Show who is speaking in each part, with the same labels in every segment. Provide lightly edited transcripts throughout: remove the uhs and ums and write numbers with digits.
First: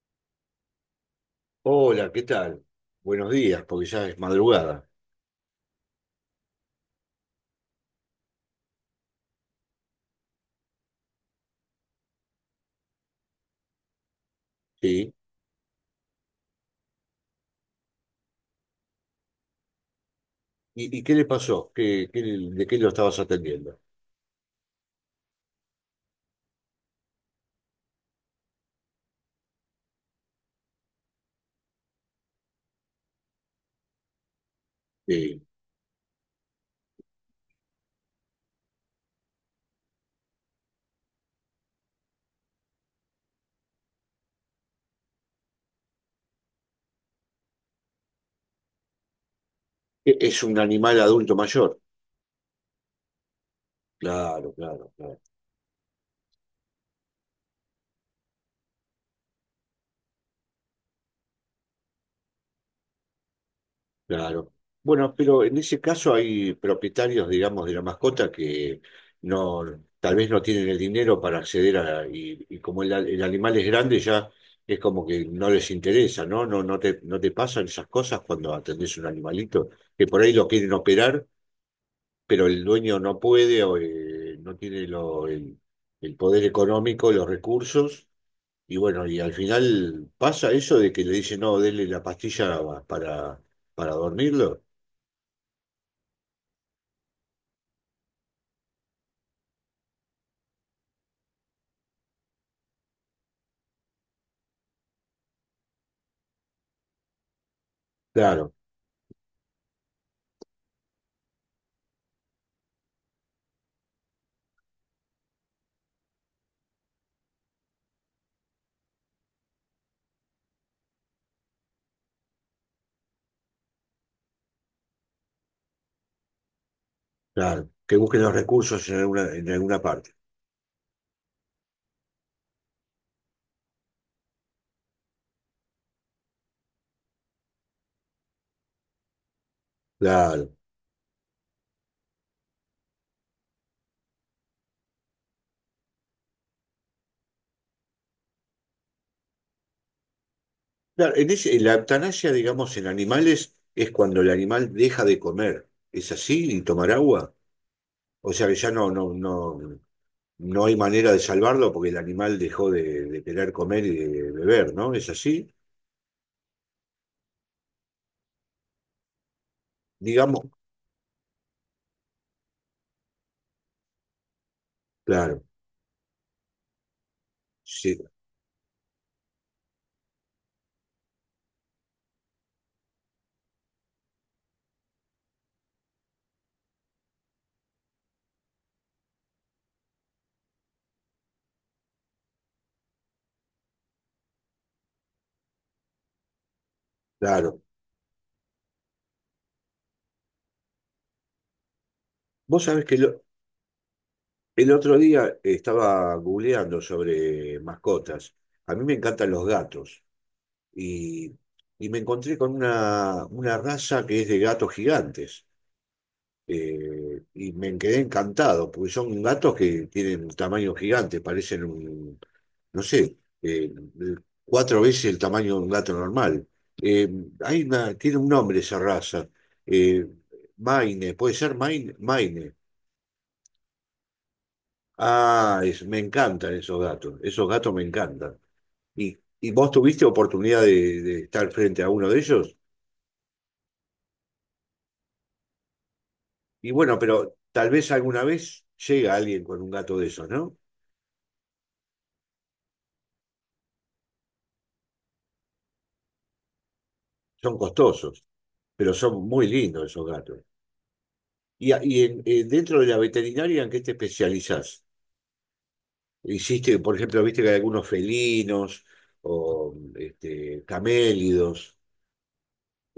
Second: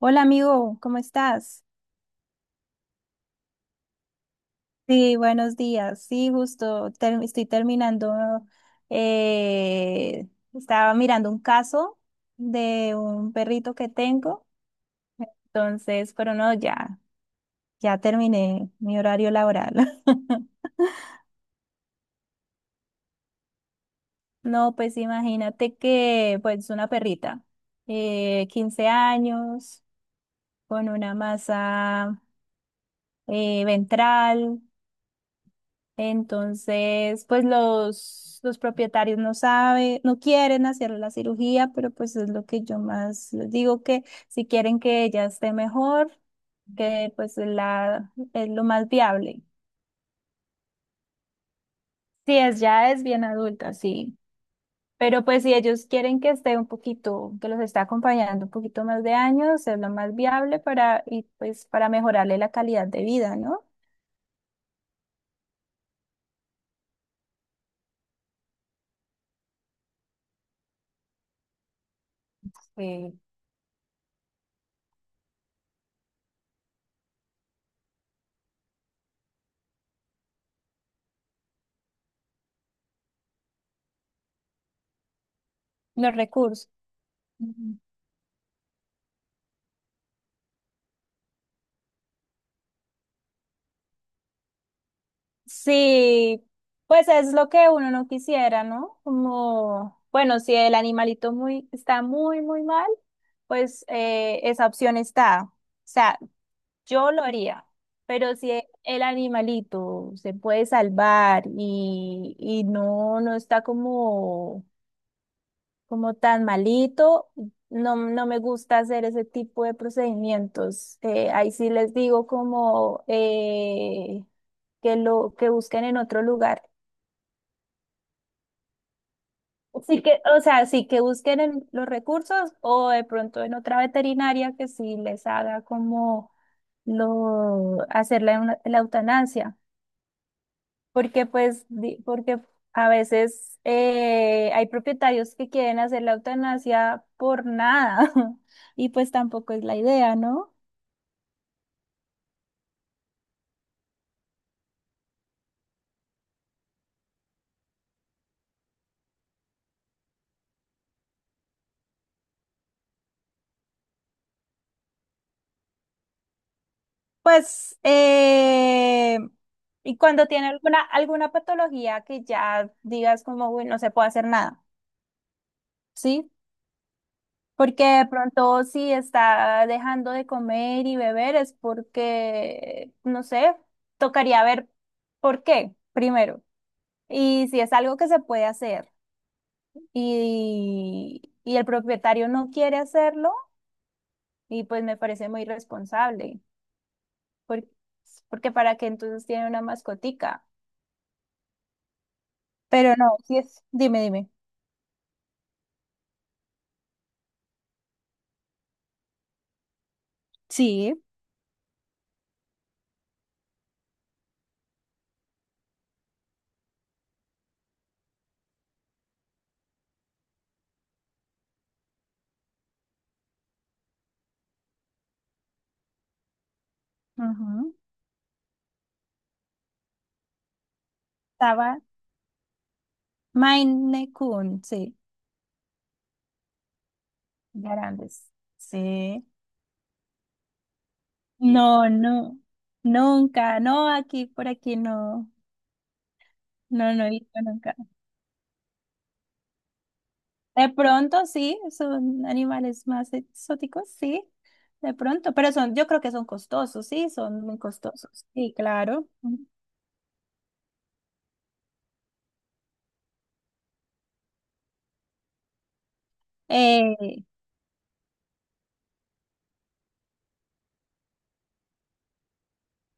Speaker 1: Hola amigo, ¿cómo estás?
Speaker 2: Hola, ¿qué tal? Buenos días, porque ya es madrugada.
Speaker 1: Sí, buenos días. Sí, estoy terminando, eh, estaba mirando un caso de un perrito que tengo.
Speaker 2: Sí.
Speaker 1: Entonces, pero no, ya terminé mi horario laboral.
Speaker 2: ¿Y qué le pasó? ¿De qué lo estabas atendiendo?
Speaker 1: No, pues imagínate que, pues, una perrita, 15 años, con una masa ventral.
Speaker 2: Sí.
Speaker 1: Entonces, pues los propietarios no saben, no quieren hacer la cirugía, pero pues es lo que yo más les digo que si quieren que ella esté mejor, es lo más viable.
Speaker 2: Es un animal adulto mayor.
Speaker 1: Sí, es, ya es bien adulta, sí.
Speaker 2: Claro, claro, claro,
Speaker 1: Pero pues si ellos quieren que esté un poquito, que los está acompañando un poquito más de años, es lo más viable para, y pues para mejorarle la calidad de vida, ¿no?
Speaker 2: claro. Bueno, pero en ese caso hay propietarios, digamos, de la mascota que no, tal vez no tienen el dinero para acceder a, y como el, a-
Speaker 1: Sí.
Speaker 2: el animal es grande, ya es como que no les interesa, ¿no? No, no te pasan esas cosas cuando atendés un animalito, que por ahí lo quieren operar pero el dueño no puede o no tiene el
Speaker 1: Los
Speaker 2: poder
Speaker 1: recursos.
Speaker 2: económico, los recursos, y bueno, y al final pasa eso de que le dicen, no, denle la pastilla para, para dormirlo.
Speaker 1: Sí, pues es lo que uno no quisiera, ¿no? Como, bueno, si el animalito muy, está muy, muy mal, pues esa opción está. O sea, yo lo haría, pero si
Speaker 2: Claro,
Speaker 1: el animalito se puede salvar y no, no está como, como tan malito, no, no me gusta hacer ese tipo de procedimientos. Ahí sí les digo como que lo que busquen en otro lugar.
Speaker 2: claro, que busquen los recursos en en alguna
Speaker 1: Sí
Speaker 2: parte.
Speaker 1: que, o sea, sí que busquen en los recursos o de pronto en otra veterinaria que sí les haga como lo hacer la, la eutanasia,
Speaker 2: Claro,
Speaker 1: porque a veces hay propietarios que quieren hacer la eutanasia por nada y pues tampoco es la idea, ¿no?
Speaker 2: claro, en la eutanasia, digamos, en animales es cuando el animal deja de comer. ¿Es así? ¿Y tomar agua? O sea que ya no, no, no. No hay manera de salvarlo porque el animal dejó de querer comer y de beber, ¿no? ¿Es así?
Speaker 1: Pues y cuando
Speaker 2: Digamos,
Speaker 1: tiene alguna patología que ya digas como, uy, no se puede hacer nada,
Speaker 2: claro,
Speaker 1: ¿sí? Porque
Speaker 2: sí,
Speaker 1: de pronto si está dejando de comer y beber es porque, no sé, tocaría ver por qué primero. Y si es algo que se puede hacer y el propietario no quiere hacerlo, y pues me parece muy irresponsable,
Speaker 2: claro.
Speaker 1: por- porque para qué entonces tiene una mascotica.
Speaker 2: Vos sabés
Speaker 1: Pero
Speaker 2: que
Speaker 1: no, si es, dime, dime.
Speaker 2: el otro día estaba googleando sobre mascotas. A mí me encantan los gatos
Speaker 1: Sí.
Speaker 2: y, y me encontré con una raza que es de gatos gigantes. Y me quedé encantado, porque son gatos que tienen tamaño gigante, parecen no sé, cuatro veces el tamaño de un gato normal. Eh, hay
Speaker 1: Ujú.
Speaker 2: una, tiene un nombre esa raza. eh, Maine, ¿puede ser
Speaker 1: Estaba
Speaker 2: Maine? Maine.
Speaker 1: Maine Coon, sí,
Speaker 2: Ah, me encantan esos gatos me
Speaker 1: grandes.
Speaker 2: encantan. ¿Y,
Speaker 1: Sí.
Speaker 2: y vos tuviste oportunidad de estar frente
Speaker 1: No,
Speaker 2: a uno de
Speaker 1: no,
Speaker 2: ellos?
Speaker 1: nunca, no, aquí, por aquí no,
Speaker 2: Y
Speaker 1: no,
Speaker 2: bueno,
Speaker 1: no he
Speaker 2: pero
Speaker 1: visto
Speaker 2: tal
Speaker 1: nunca.
Speaker 2: vez alguna vez llega alguien con un gato de esos, ¿no?
Speaker 1: De pronto sí, son animales más exóticos, sí, de pronto, pero son, yo creo que son costosos, sí, son
Speaker 2: Son
Speaker 1: muy
Speaker 2: costosos,
Speaker 1: costosos, sí,
Speaker 2: pero
Speaker 1: claro.
Speaker 2: son muy
Speaker 1: Ujú.
Speaker 2: lindos esos gatos. Dentro de la veterinaria, ¿en qué te especializás? Hiciste, por ejemplo,
Speaker 1: Eh,
Speaker 2: viste que hay algunos felinos o este, camélidos.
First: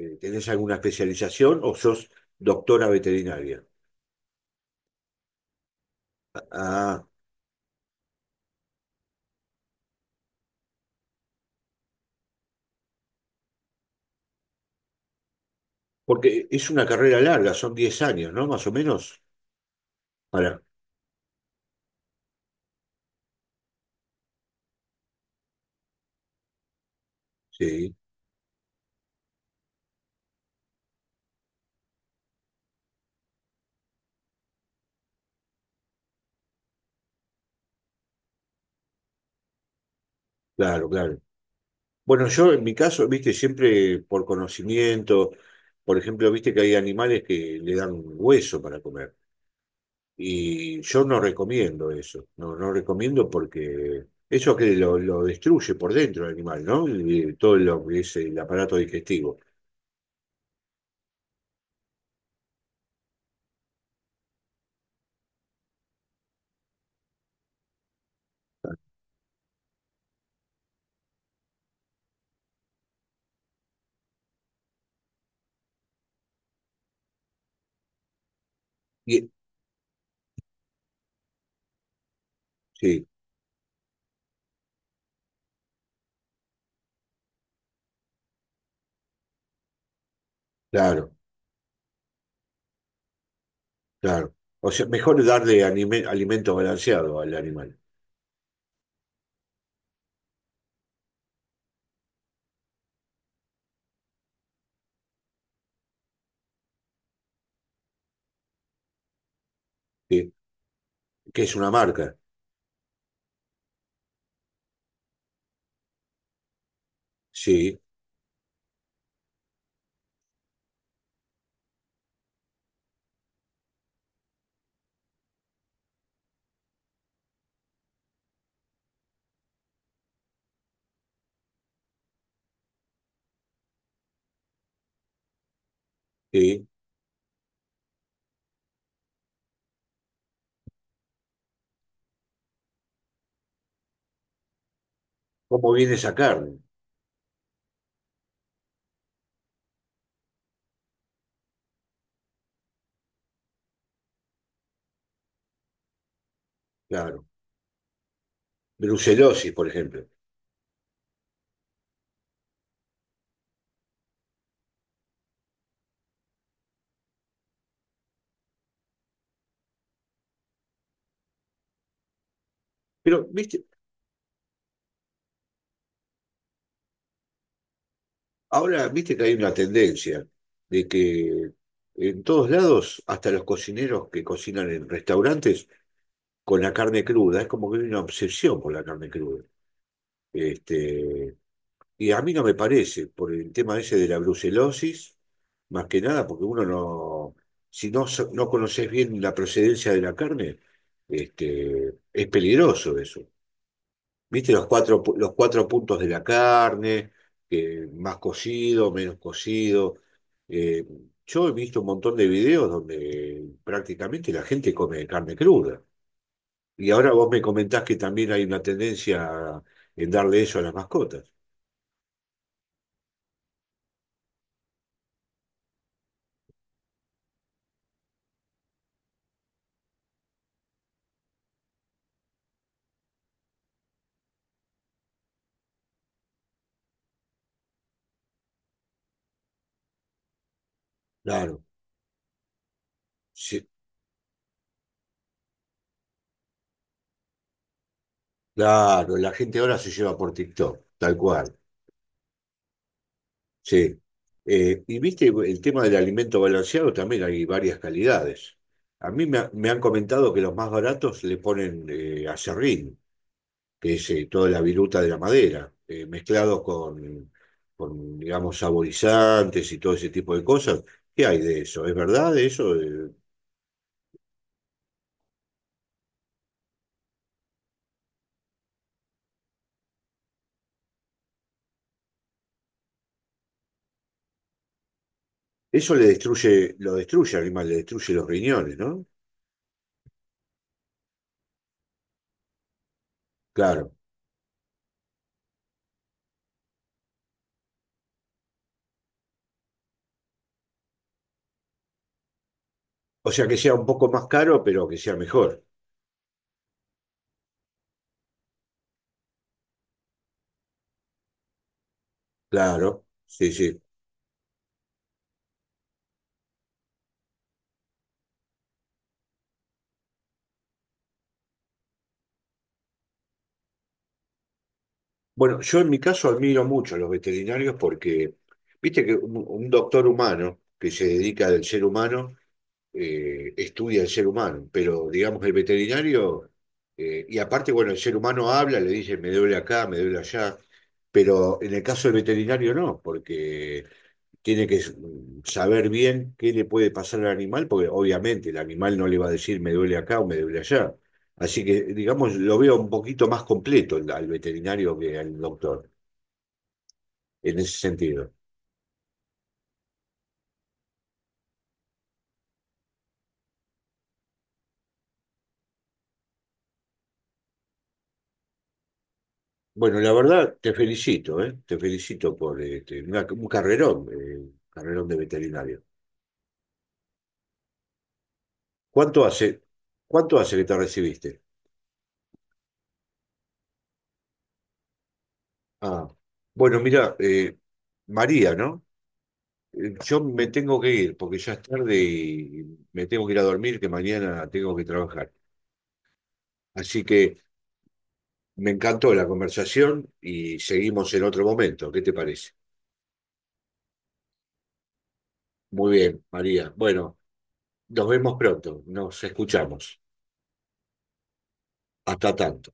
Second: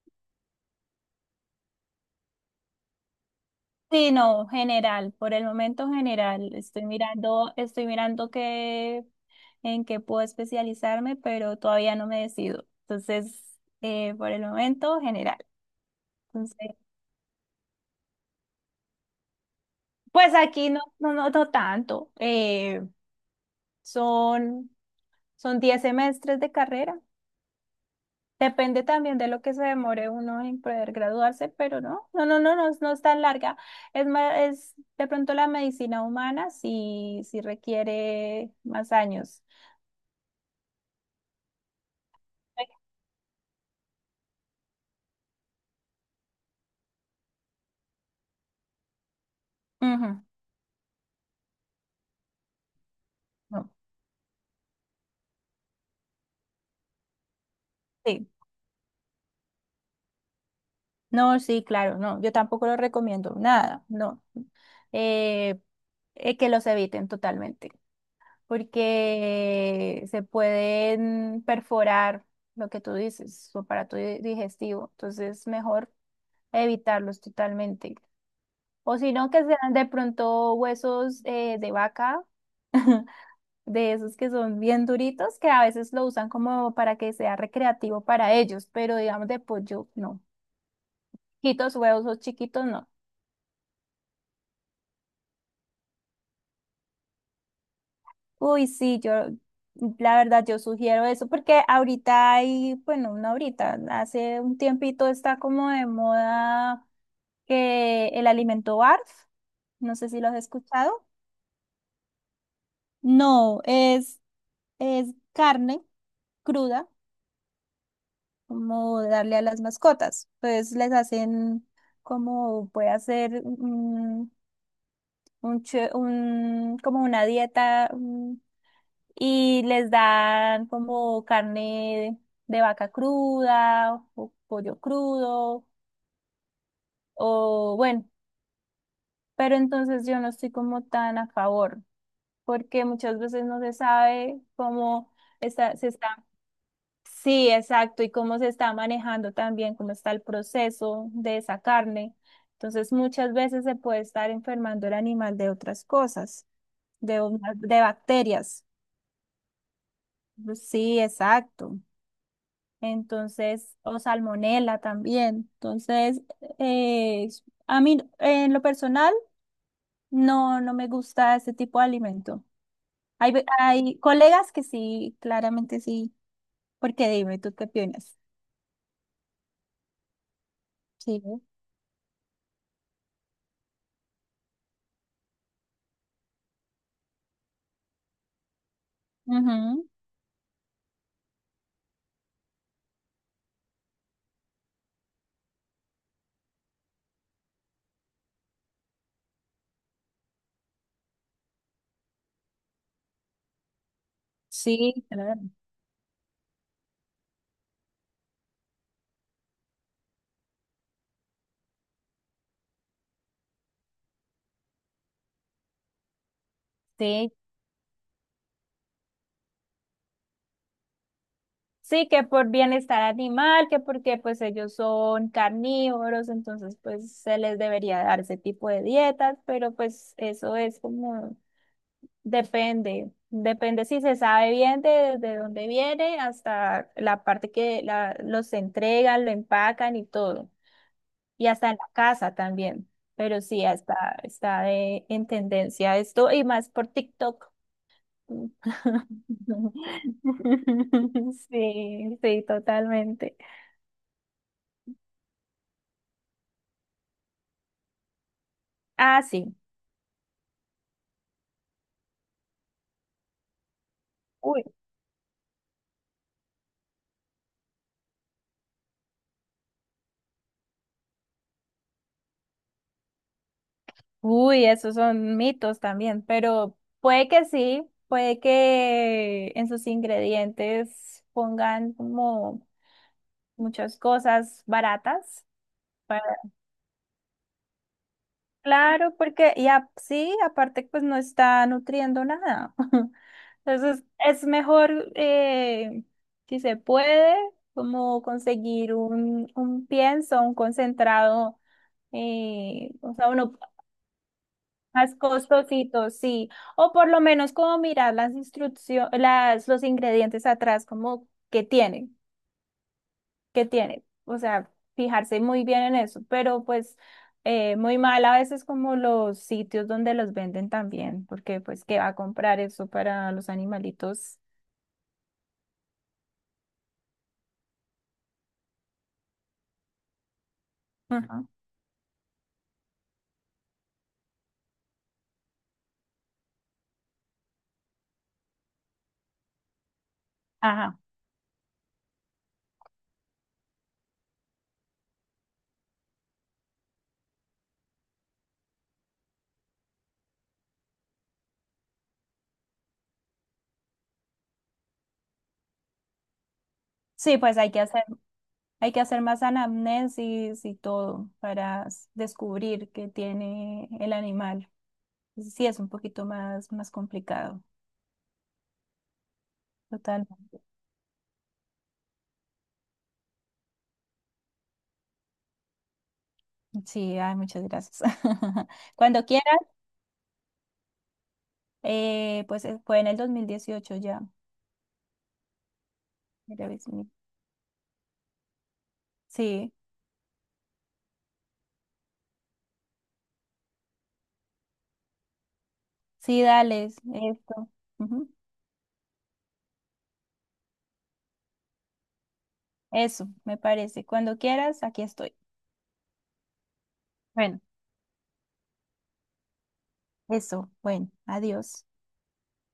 Speaker 2: ¿Tenés alguna especialización o sos doctora veterinaria?
Speaker 1: sí, no, general, por el momento general,
Speaker 2: Ah,
Speaker 1: estoy mirando qué, en qué puedo especializarme, pero todavía no me decido. Entonces, por el momento general.
Speaker 2: porque
Speaker 1: Entonces,
Speaker 2: es una carrera larga, son 10 años, ¿no? Más o menos.
Speaker 1: pues
Speaker 2: Para,
Speaker 1: aquí no, no, no, no tanto. Son, son 10 semestres de carrera.
Speaker 2: sí,
Speaker 1: Depende también de lo que se demore uno en poder graduarse, pero no, no, no, no, no, es no es tan larga. Es más, es de pronto la medicina humana sí, sí requiere más años.
Speaker 2: claro, claro. Bueno, yo en mi caso, viste, siempre por conocimiento, por ejemplo, viste que hay animales que le dan hueso para comer.
Speaker 1: Ujú.
Speaker 2: Y yo no recomiendo eso, no, no recomiendo
Speaker 1: No,
Speaker 2: porque eso que lo destruye por dentro el animal, ¿no? Y todo lo que es
Speaker 1: sí,
Speaker 2: el aparato digestivo.
Speaker 1: no, sí, claro, no, yo tampoco lo recomiendo, nada, no. Eh, que los eviten totalmente. Porque se pueden perforar lo que tú dices, su digestivo. Entonces, mejor evitarlos totalmente. O si
Speaker 2: Y-
Speaker 1: no, que sean de pronto huesos de vaca,
Speaker 2: sí,
Speaker 1: de esos que son bien duritos, que a veces lo usan como para que sea recreativo para ellos, pero digamos de pollo, no.
Speaker 2: claro,
Speaker 1: Chiquitos, huesos chiquitos, no.
Speaker 2: claro. O sea, mejor darle alimento balanceado al animal,
Speaker 1: Uy, sí, yo, la verdad, yo sugiero eso, porque ahorita hay, bueno, no ahorita, hace un tiempito está como de moda que el alimento BARF, no sé si lo
Speaker 2: ¿sí?
Speaker 1: has escuchado.
Speaker 2: Que es una marca,
Speaker 1: No, es carne cruda,
Speaker 2: sí,
Speaker 1: como darle a las mascotas. Pues les hacen como puede hacer como una dieta, y les dan como carne de vaca cruda o pollo crudo
Speaker 2: sí.
Speaker 1: o bueno, pero entonces yo no estoy como tan a favor porque muchas veces no se sabe cómo
Speaker 2: ¿Cómo
Speaker 1: está, se
Speaker 2: viene esa
Speaker 1: está,
Speaker 2: carne?
Speaker 1: sí, exacto, y cómo se está manejando también, cómo está el proceso de esa carne. Entonces muchas veces se puede estar enfermando el animal de otras cosas,
Speaker 2: Claro.
Speaker 1: de bacterias.
Speaker 2: Brucelosis, por ejemplo.
Speaker 1: Sí, exacto. Entonces, o salmonela también. Entonces, eh, a mí en lo personal no, no me gusta ese tipo de alimento.
Speaker 2: Pero, viste,
Speaker 1: Hay colegas que sí, claramente sí, porque dime, ¿tú qué opinas?
Speaker 2: ahora viste que hay una tendencia de
Speaker 1: Sí.
Speaker 2: que en todos lados, hasta los cocineros que cocinan en restaurantes, con la carne cruda, es como que hay una obsesión por la carne cruda.
Speaker 1: Ujú.
Speaker 2: Este, y a mí no me parece, por el tema ese de la brucelosis, más que nada, porque uno no, si no, no conoces bien la procedencia de la carne, este, es peligroso eso. ¿Viste los cuatro,
Speaker 1: Sí,
Speaker 2: pu- los
Speaker 1: claro.
Speaker 2: cuatro puntos de la carne, que más cocido, menos cocido? Eh, yo he visto un montón de videos donde prácticamente la gente come carne cruda. Y ahora vos
Speaker 1: Sí,
Speaker 2: me comentás que también hay una tendencia a- en darle eso a las mascotas.
Speaker 1: sí, que por bienestar animal, que porque pues ellos son carnívoros, entonces pues se les debería dar ese tipo de dietas, pero pues eso es como depende, depende si se sabe bien de dónde viene hasta la parte que los entregan, lo empacan y todo. Y
Speaker 2: Claro,
Speaker 1: hasta en la casa también. Pero sí,
Speaker 2: sí,
Speaker 1: en tendencia esto y más por TikTok.
Speaker 2: claro, la gente ahora se lleva por TikTok, tal cual,
Speaker 1: Sí, sí, totalmente.
Speaker 2: sí. Y viste, el tema del alimento balanceado también hay varias calidades. A
Speaker 1: Ah,
Speaker 2: mí me, ha-
Speaker 1: sí.
Speaker 2: me han comentado que los más baratos le ponen aserrín, que es toda la
Speaker 1: uy
Speaker 2: viruta de la madera, mezclado con, digamos, saborizantes y todo ese tipo de cosas. ¿Qué hay de eso? ¿Es verdad eso?
Speaker 1: Uy, esos son mitos también, pero puede que sí, puede que en sus ingredientes pongan como muchas cosas baratas.
Speaker 2: Eso le
Speaker 1: para-
Speaker 2: destruye, lo destruye al animal, le destruye los riñones, ¿no?
Speaker 1: Claro, porque sí, aparte pues no está nutriendo nada.
Speaker 2: Claro.
Speaker 1: Entonces es mejor, si se puede, como conseguir un pienso, un concentrado, o sea,
Speaker 2: O sea,
Speaker 1: uno.
Speaker 2: que sea un poco más caro, pero que sea
Speaker 1: Más
Speaker 2: mejor.
Speaker 1: costositos, sí. O por lo menos como mirar las instrucciones, los ingredientes atrás, como qué tienen,
Speaker 2: Claro, sí,
Speaker 1: qué
Speaker 2: sí.
Speaker 1: tienen. O sea, fijarse muy bien en eso. Pero pues muy mal a veces como los sitios donde los venden también, porque pues qué va a comprar eso para los animalitos.
Speaker 2: Bueno, yo en mi caso admiro mucho a los veterinarios porque, viste que un doctor humano que se dedica
Speaker 1: Ujú.
Speaker 2: del ser humano, estudia el ser humano, pero digamos el veterinario, y aparte, bueno, el ser humano habla, le dice, me duele acá, me duele allá,
Speaker 1: Ajá.
Speaker 2: pero en el caso del veterinario no, porque tiene que saber bien qué le puede pasar al animal, porque obviamente el animal no le va a decir me duele acá o me duele allá. Así que, digamos, lo veo un poquito más completo al veterinario que al doctor,
Speaker 1: Sí,
Speaker 2: en
Speaker 1: pues
Speaker 2: ese sentido.
Speaker 1: hay que hacer más anamnesis y todo para descubrir qué tiene el animal. Sí, es un poquito más, más complicado.
Speaker 2: Bueno, la verdad,
Speaker 1: Totalmente.
Speaker 2: te felicito, ¿eh? Te felicito por este, un carrerón de veterinario.
Speaker 1: Sí, ay, muchas gracias.
Speaker 2: ¿Cuánto
Speaker 1: Cuando quieras,
Speaker 2: hace, cuánto hace que te recibiste?
Speaker 1: fue en el 2018 ya.
Speaker 2: Ah,
Speaker 1: Era
Speaker 2: bueno,
Speaker 1: vez mi-
Speaker 2: mira, María, ¿no?
Speaker 1: Sí,
Speaker 2: Yo me tengo que ir porque ya es tarde y me tengo que ir a dormir, que mañana tengo que trabajar.
Speaker 1: sí, dale
Speaker 2: Así que
Speaker 1: esto. Ujú.
Speaker 2: me encantó la conversación y seguimos en otro momento. ¿Qué te parece?
Speaker 1: Eso, me parece. Cuando quieras, aquí estoy.
Speaker 2: Muy bien, María. Bueno,
Speaker 1: Bueno,
Speaker 2: nos vemos pronto, nos escuchamos.
Speaker 1: eso. Bueno, adiós.
Speaker 2: Hasta tanto.